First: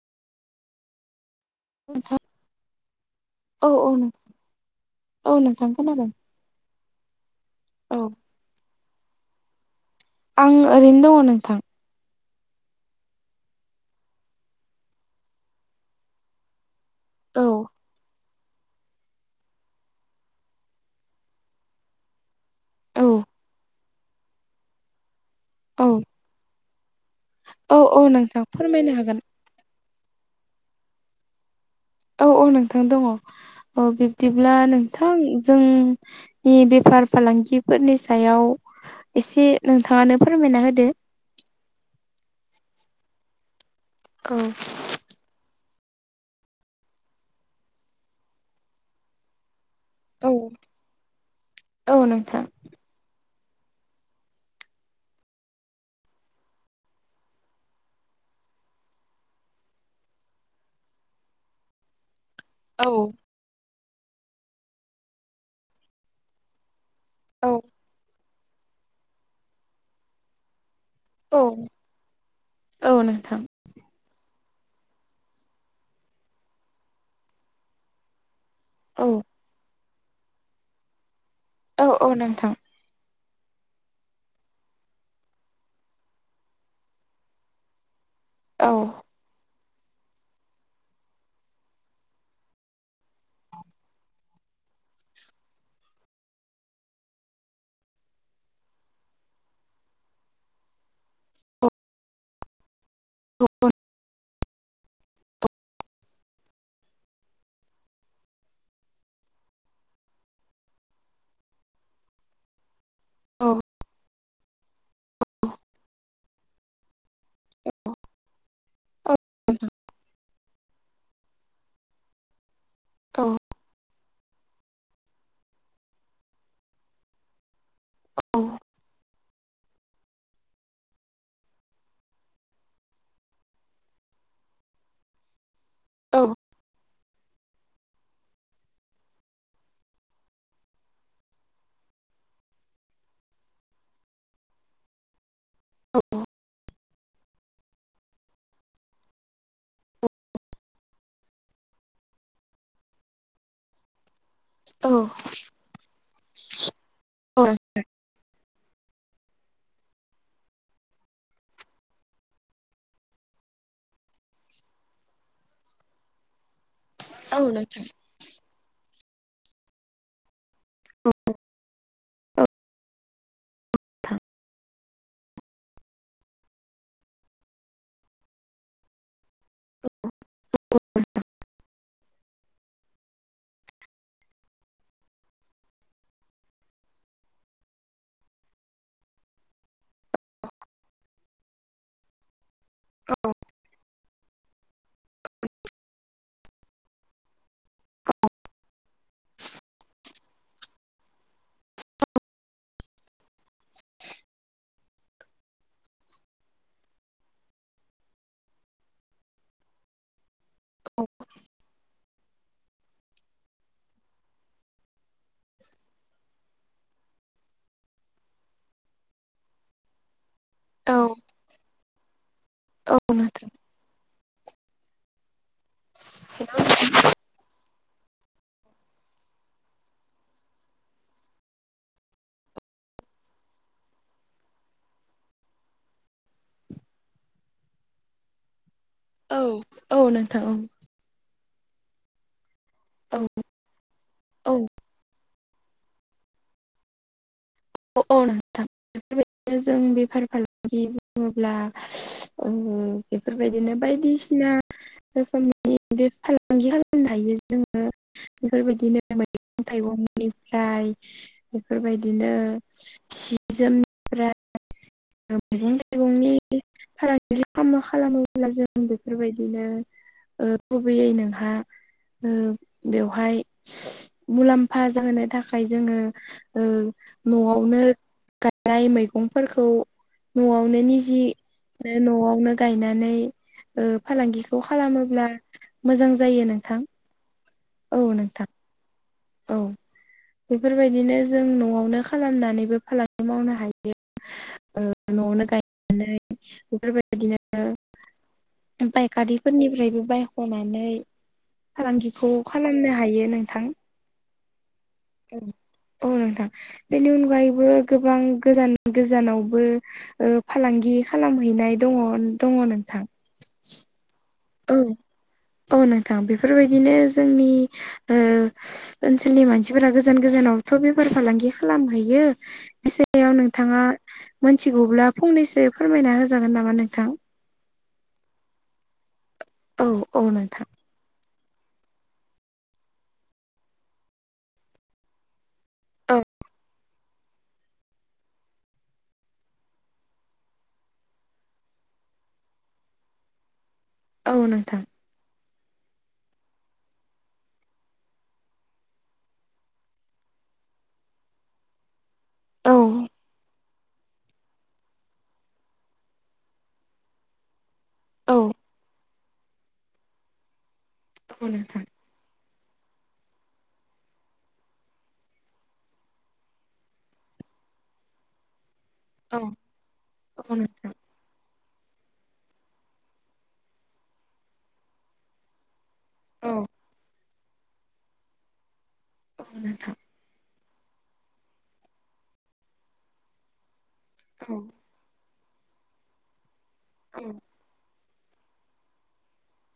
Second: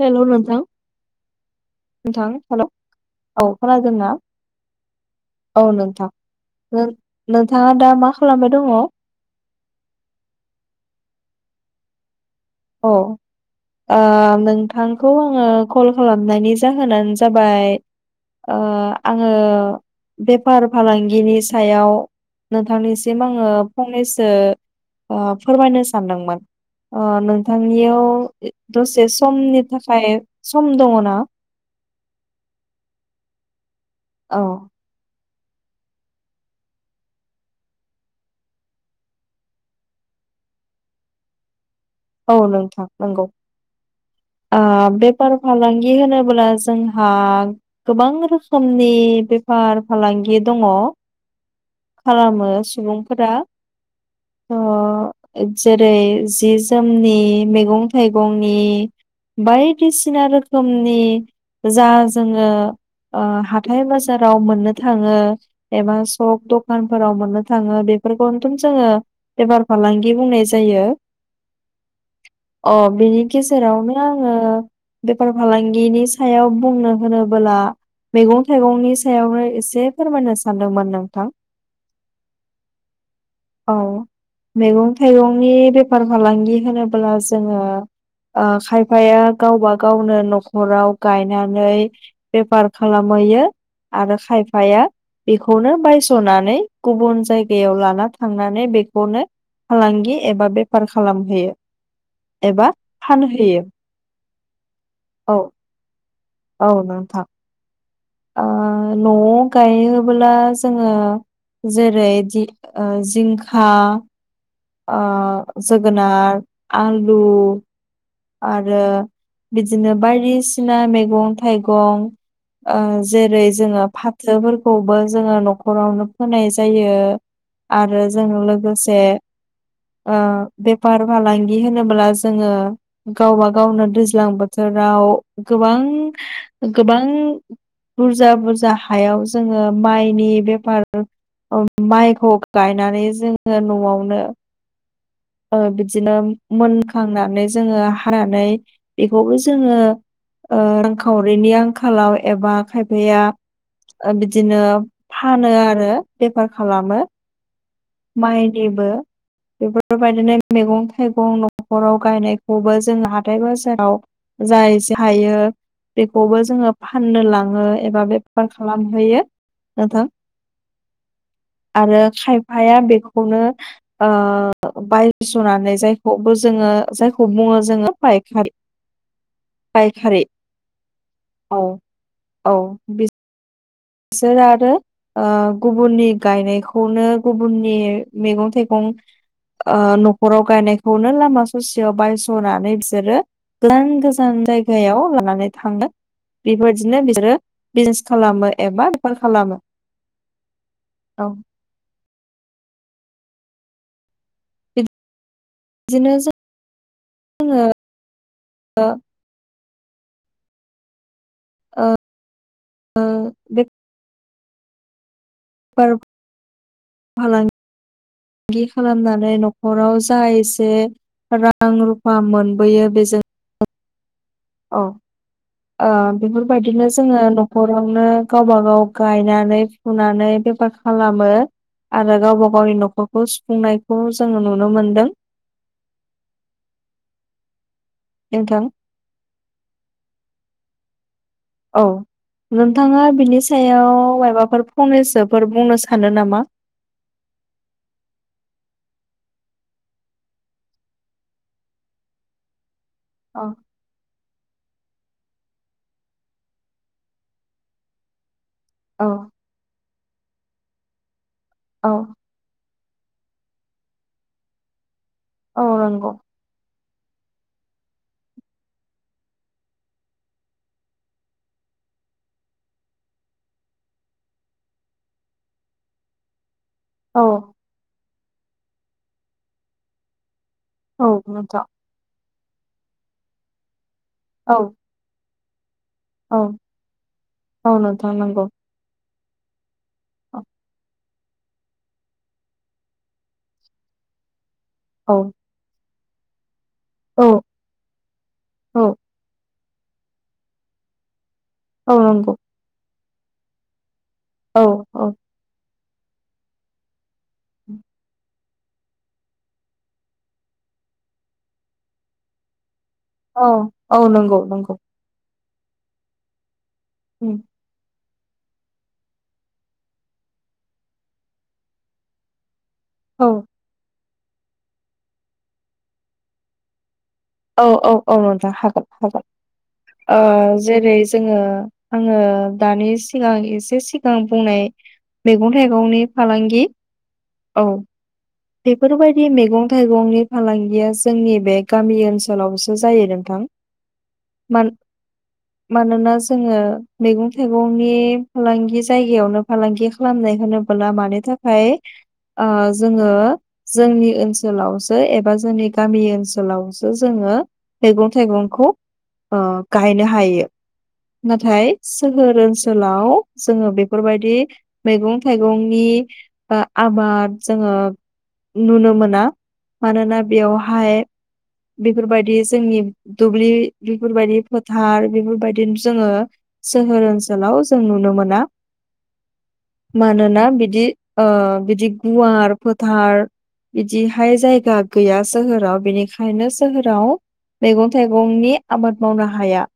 हेल' नोंथां नोंथां नोंथां हेल' औ खोनादोंना? औ नोंथां खोनादों। नों-नोंथाङा दा औ मा खालामबाय दङ'? आं ओरैनो दङ' नोंथां। औ ओ नोंथांखौ आङो कल खालामनायनि जाहोनानो औ जाबाय ओ आङो बेफार-फालांगिनि सायाव औ नोंथांनिसिम आङो फंनैसो ओ फोरमायनो औ सानदोंमोन ओ औ नोंथांनियाव औ नोंथां फोरमायनो दसे सम हागोन समनि थाखाय सम दङ' ना? औ औ नोंथां दङ' अ औ बिब्दिब्ला नों थां जोंनि बेफार-फालांगिफोरनि सायाव एसे नोंथाङानो फोरमायना होदो। औ नोंथां नंगौ औ ओ बे बेफार- फालांगि होनोब्ला जोंहा गोबां रोखोमनि बे औ फार-फालांगि दङ' औ नोंथां खालामो सुबुंफोरा ओ जेरै जे जोमनि, मैगं-थाइगंनि बायदिसिना रोखोमनि जा जोङो औ। ओ हाथाइ-बाजाराव मोननो थाङो। एबा सक दखानफोराव मोननो औ थाङो बेफोरखौनोथ' जोङो बेफार-फालांगि बुंनाय जायो। औ अ औ बेनि नोंथां गेजेरावनो दा आङो बेफार-फालांगिनि सायाव बुंनो होनोबोला मैगं-थाइगंनि औ सायावनो एसे फोरमायनो सानदोंमोन नोंथां। औ औ नोंथां। औ मैगं- थाइगंनि बेफार -फालांगि होनोब्ला जोङो ओ औ खायफाया गावबा गावनो न'खराव गायनानै बेफार खालामहैयो आरो खायफाया बेखौनो बायस'नानै गुबुन जायगायाव लाना थांनानै बेखौनो फालांगि एबा बेफार खालामहैयो। एबा औ फानहैयो। औ औ नोंथां। ओ न'आव गायोब्ला जोङो जेरैदि ओ औ जिंखा ओ जोगोनार आलु आरो बिदिनो बायदिसिना मैगं थाइगं ओ औ जेरै जोङो फोरखौबो जोङो नखरावनो फोनाय जायो। आरो जों लोगोसे बेफार फालांगि बिदि होनोब्ला जोङो गावबा गावनो दैज्लां बोथोराव गोबां औ गोबां बुरजा बुरजा हायाव जोङो माइनि बेफार माइखौ गायनानै जोङो न'आवनो बिदिनो मोनखांनानै जोङो हानानै बेखौबो जोङो रां खावरिनि आंखालाव एबा खायफाया बिदिनो औ फानो आरो बेफार खालामो औ माइनिबो बेफोरबायदिनो मैगं थाइगं नखराव गायनायखौबो जों हाथाय बाजाराव जाय हायो बेखौबो जोङो फाननो औ लाङो नोंथां एबा बे मा खालामहोयो नोंथां आरो औ खायफाया बेखौनो नोंथां बायस'नानै जायखौबो जोङो जायखौ बुङो जोङो फाइखारि फाइखारि औ औ सो आरो गुबुननि गायनायखौनो गुबुननि मैगं थाइगं नखराव गायनायखौनो लामा ससेयाव बायस'नानै बिसोरो गोजान गोजान गोजान जायगायाव लानानै थाङो बेबायदिनो बिसोरो बिजनेस खालामो एबा बेफार खालामो औ बिदिनो जों [inaudible] बेफार फालांगि खालामनानै नखराव जाय औ औ जा रां रुफा मोनबोयो औ बेजों नोंथां औ औ बेफोरबायदिनो जोङो नखरावनो गावबा गाव गायनानै फुनानै बेफार खालामो आरो गावबा गावनि नखरखौ सुफुंनायखौ जोङो नुनो मोनदों नोंथां औ औ नोंथां औ औ नोंथाङा औ बिनि सायाव औ माबाफोर फंनैसोफोर बुंनो सानो नामा अ अ नोंथां बेबायदिनो जों बेफार फालांगि बुङोब्ला औ बेफोरबायदिनो बायदिसिना रोखोमनि बे फालांगि खालामनो हायो जोङो औ बेफोरबायदिनो मैगं थाइगंनिफ्राय औ बेफोरबायदिनो सि जोमनिफ्राय औ मैगं नंगौ थाइगंनि फालांगि खालामा खालामोब्ला जों बेफोरबायदिनो गुबैयै नोंहा बेवहाय मुलाम्फा जाहोनो थाखाय जोङो औ न'आवनो गायनाय मैगंफोरखौ न'आवनो औ निजे नोंथां न'आवनो गायनानै औ फालांगिखौ खालामोब्ला मोजां औ जायो नोंथां औ नोंथां औ औ बेफोरबायदिनो जों न'आवनो खालामनानैबो फालांगि मावनो हायो औ न'आवनो गाय बिदिनो औ फायखारिफोरनिफ्रायबो बायख'नानै औ फालांगिखौ नंगौ खालामनो हायो नोंथां औ औ औ औ नोंथां बेनि अनगायैबो गोबां गोजान गोजानावबो फालांगि खालामहैनाय दङ दङ नोंथां औ औ नंगौ नंगौ औ औ नोंथां बेफोरबायदिनो जोंनि ओ [inaudible] ओनसोलनि मानसिफोरा गोजान गोजानावथ' बेफार फालांगि खालामहैयो बि औ सायाव नोंथाङा मोनथिगौब्ला फंनैसो फोरमायना होजागोन नामा नोंथां औ औ औ नोंथां हागोन हागोन औ ओ औ नोंथां जेरै जोङो आङो दानि सिगां एसे सिगां बुंनाय मैगं थाइगंनि औ फालांगि औ बेफोरबायदि मैगं थाइगंनि फालांगिया जोंनि बे गामि ओनसोल लावसो जायो नोंथां औ मान नोंथां मानोना जोङो मैगं थाइगंनि फालांगि जायगायावनो फालांगि खालामनाय होनबोला मानि थाखाय ओ औ जोङो जोंनि ओनसोलावसो एबा जोंनि गामि ओनसोलावसो जोङो मैगं औ थाइगंखौ ओ गायनो हायो औ नाथाय नोंथां सोहोर ओनसोलाव जोङो बेफोरबायदि मैगं थाइगंनि आबाद जोङो नुनो मोना औ मानोना औ बेवहाय नोंथां बेफोरबायदि जोंनि दुब्लि बेफोरबायदि फोथार बेफोरबाय दि जोङो औ सोहोर ओनसोलाव जों नुनो मोना औ नोंथां मानोना बिदि ओ बिदि गुवार फोथार बिदिहाय औ जायगा गैया सोहोराव बेनिखायनो सोहोराव औ मैगं थाइगंनि आबाद मावनो हाया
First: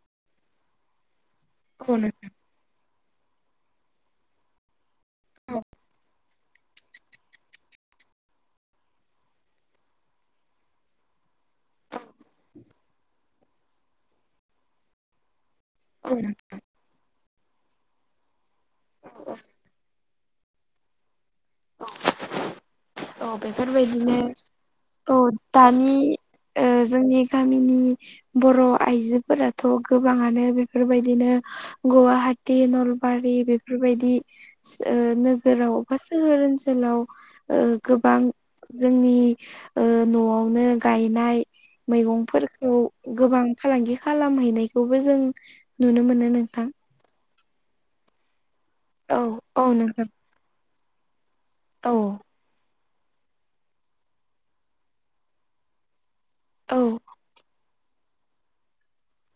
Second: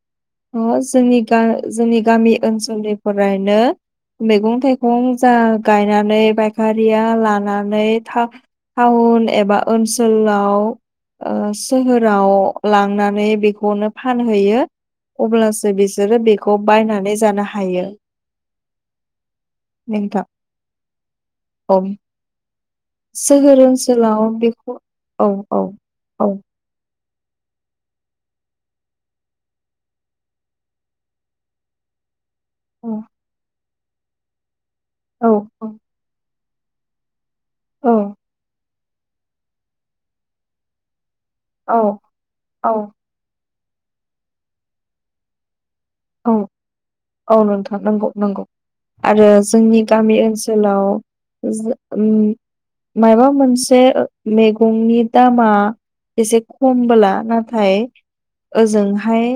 जों औ जोंनि नोंथां गामि ओनसोलनिफ्रायनो मैगं थाइगं जा औ गायनानै बा गारिया लानानै टाउन एबा ओनसोलाव ओ सोहोराव लांनानै बेखौनो फानहैयो अब्लासो औ बिसोरो नोंथां बेखौ बायनानै जानो हायो औ नोंथां औ औ सोहोर बेफोरबायदिनो ओनसोलाव बेखौ औ औ औ ओ जोंनि गामिनि बर' आइजोफोराथ' गोबाङानो बेफोरबायदिनो गुवा हाटि नलबारि बेफोरबायदि औ नोगोराव बा सोहोर ओनसोलाव औ गोबां जोंनि ओ न'आवनो गायनाय औ मैगंफोरखौ औ गोबां फालांगि खालामहैनायखौबो जों नुनो मोनो औ नोंथां औ नोंथां नांगौ नांगौ औ आरो औ जोंनि नोंथां गामि ओनसोलाव जे औ उम माबा मोनसे मैगंनि दामा एसे औ हमबोला नाथाय ओजोंहाय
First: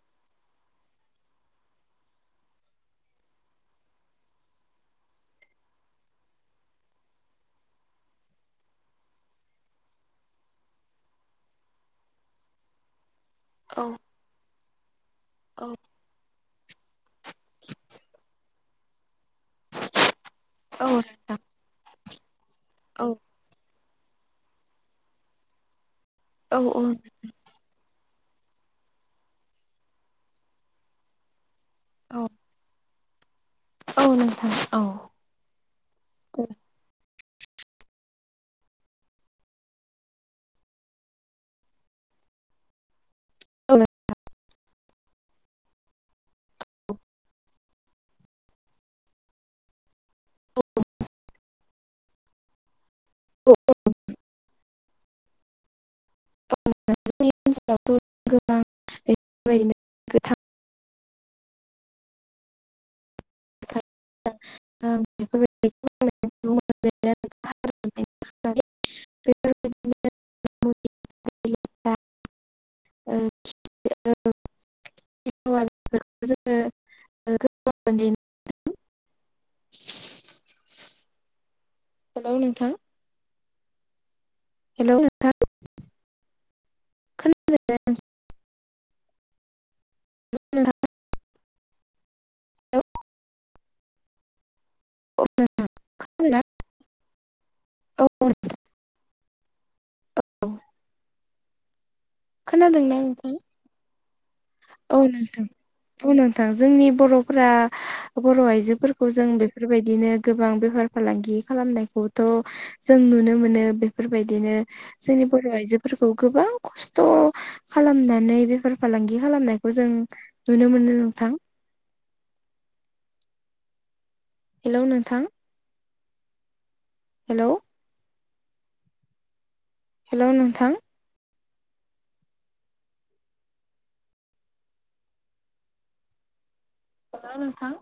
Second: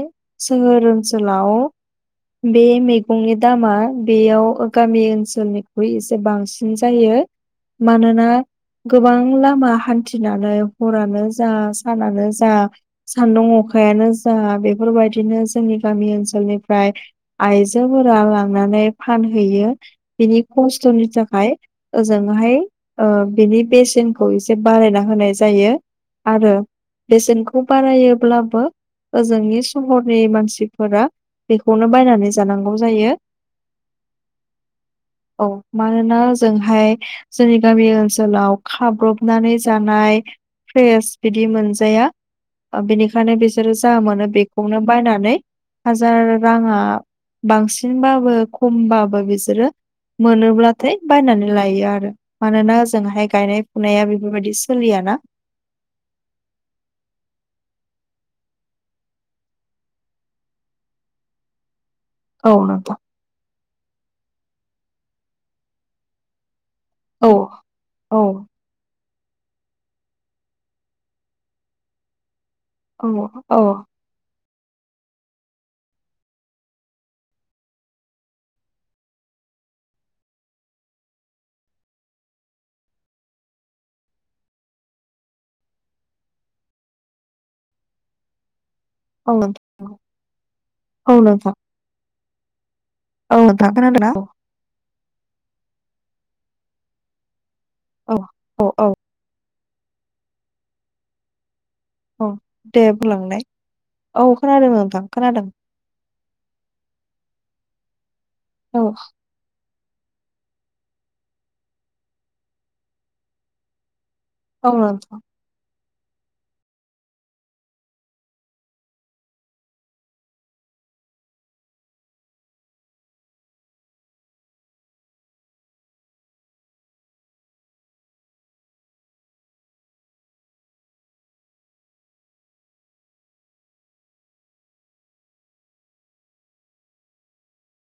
सोहोर ओनसोलाव बे मैगंनि दामा बेयाव गामि ओनसोलनिख्रुइ एसे बांसिन जायो मानोना गोबां लामा हान्थिनानै हरानो जा सानानो जा सानदुं अ औ अखायानो जा बेफोरबायदिनो औ जोंनि गामि ओनसोलनिफ्राय आइजोफोरा लांनानै फानहैयो बिनि औ खस्थ'नि नोंथां थाखाय ओजोंहाय औ ओ बिनि बेसेनखौ एसे बानायायना होनाय जायो आरो औ औ बेसेनखौ बारायोब्लाबो ओजोंनि सहरनि मानसि फोर बेखौनो औ बायनानै जानांगौ जायो औ नोंथां औ औ मानोना औ जोंहाय जोंनि गामि ओनसोलाव खाब्रबनानै जानाय फ्रेस बिदि मोनजाया बेनिखायनो बिसोरो जा मोनो बेखौनो बायनानै। हाजार राङा बांसिनबाबो खमबाबो बिसोरो मोनोब्लाथाय बायनानै लायो आरो। मानोना जोंहाय नोंगौ गायनाय फुनाया बेफोरबायदि सोलियाना। [unintelligible] औ नंगौ [unintelligible] औ औ बे [unintelligible] औ औ ओ [unintelligible] [unintelligible] फोरखौ जोङो [unintelligible] हेलौ नोंथां हेल' नोंथां औ खोनादोंना नोथां नोंथां औ नोंथां खोनादों ना? [unintelligible] औ [unintelligible] औ औ अ दे खोनादोंना नोंथां बुंलांनाय औ खोनादों औ नोंथां खोनादों औ नोंथां जोंनि बर'फ बर' औ आइजोफोरखौ जों बे बेफोरबायदिनो गोबां बेफार फालांगि खालामनायखौथ' जों नुनो मोनो बे बेफोरबायदिनो औ नोंथां जोंनि बर' आइजोफोरखौ गोबां खस्थ' खालामनानै बेफार-फालांगि खालामनायखौ जों नुनो मोनो नोंथां। हेलौ नोंथां। हेलौ हेल' नोंथां। हेलौ नोंथां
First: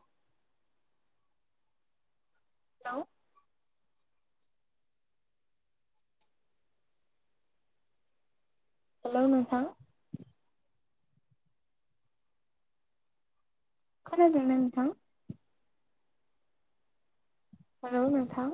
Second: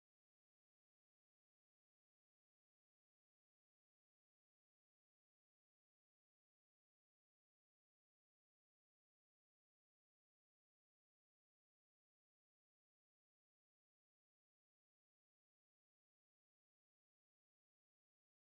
हेलौ हेल' नों सां खोनादों ना नोंथां हेल' नोंथां